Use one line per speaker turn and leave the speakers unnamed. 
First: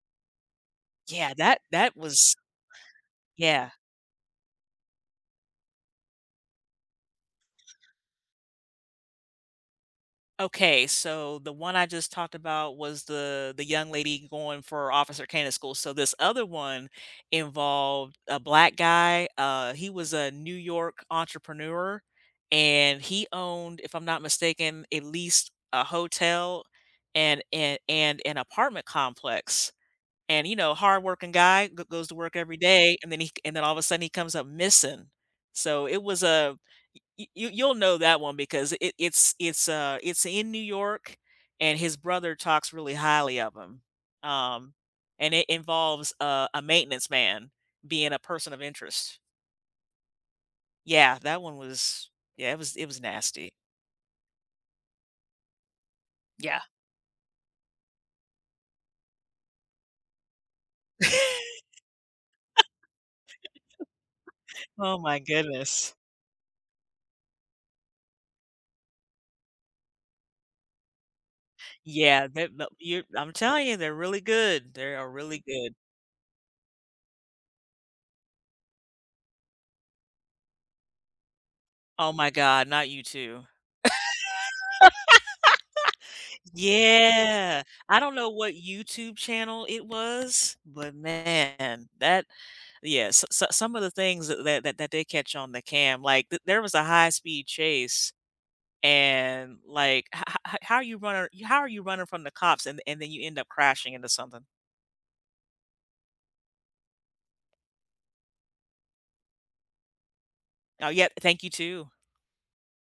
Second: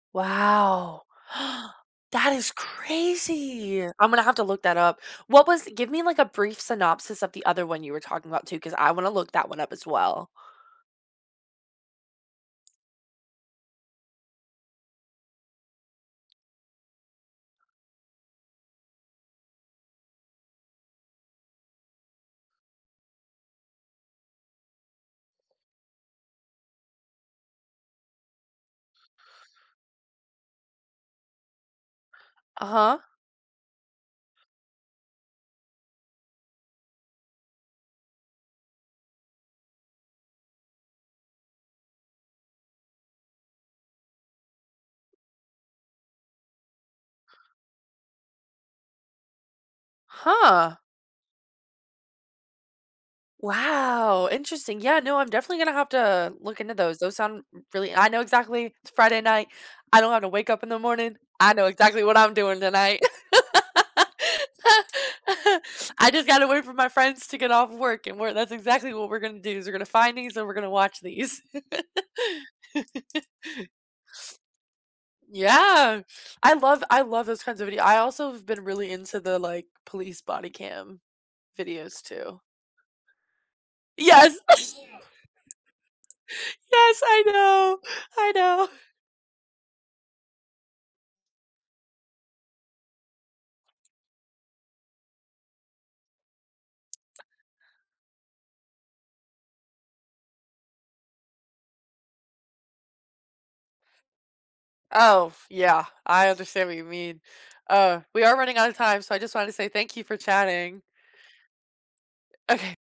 Wow,
Yeah, that that
that
was
is
yeah.
crazy! I'm gonna have to look that up. What was give me, like, a brief synopsis of the other one you were talking about, too, cause I wanna look that one up as well.
Okay, so the one I just talked about was the the young lady going for Officer Candidate school. So this other one involved a black guy, uh, he was a New York entrepreneur and he owned, if I'm not mistaken, at least a hotel and and and an apartment complex. And, you know, hardworking guy go goes to work every day
Uh-huh.
and then he and then all of a sudden he comes up missing. So it was a you you you'll know that one because it, it's it's, uh, it's in New York and his brother talks really highly of him, um, and it involves, uh, a maintenance man being a person of interest.
Huh.
Yeah, that one was yeah, it was it was nasty.
Wow, interesting. Yeah, no, I'm definitely gonna have to look
Yeah.
into those. Those sound n really I know exactly, it's Friday night. I don't have to wake up in the morning. I know exactly what I'm doing tonight.
Oh, my goodness.
I just gotta wait for my friends to get off work and we're that's exactly what we're gonna do, is we're gonna find these, and we're gonna watch these.
Yeah, the that you I'm telling you, they're really good. They are really good.
Yeah, I love I love those kinds of videos. I also have been really into the, like, police body cam videos,
Oh, my
too.
God, not you, too.
Yes. Yes, I
Yeah,
know,
I don't know
I
what
know.
YouTube channel it was, but man, that yeah, so so some of the things that that that that they catch on the cam, like, the there was a high-speed chase and, like, "Ho ho how are you runnir how are you running from the cops and and then you end up crashing into something?"
Oh, f yeah, I understand what you mean. Uh, we are running outta time, so I just wanted to say thank you for chatting.
Oh, yeah, eh, thank you, too.
Okay.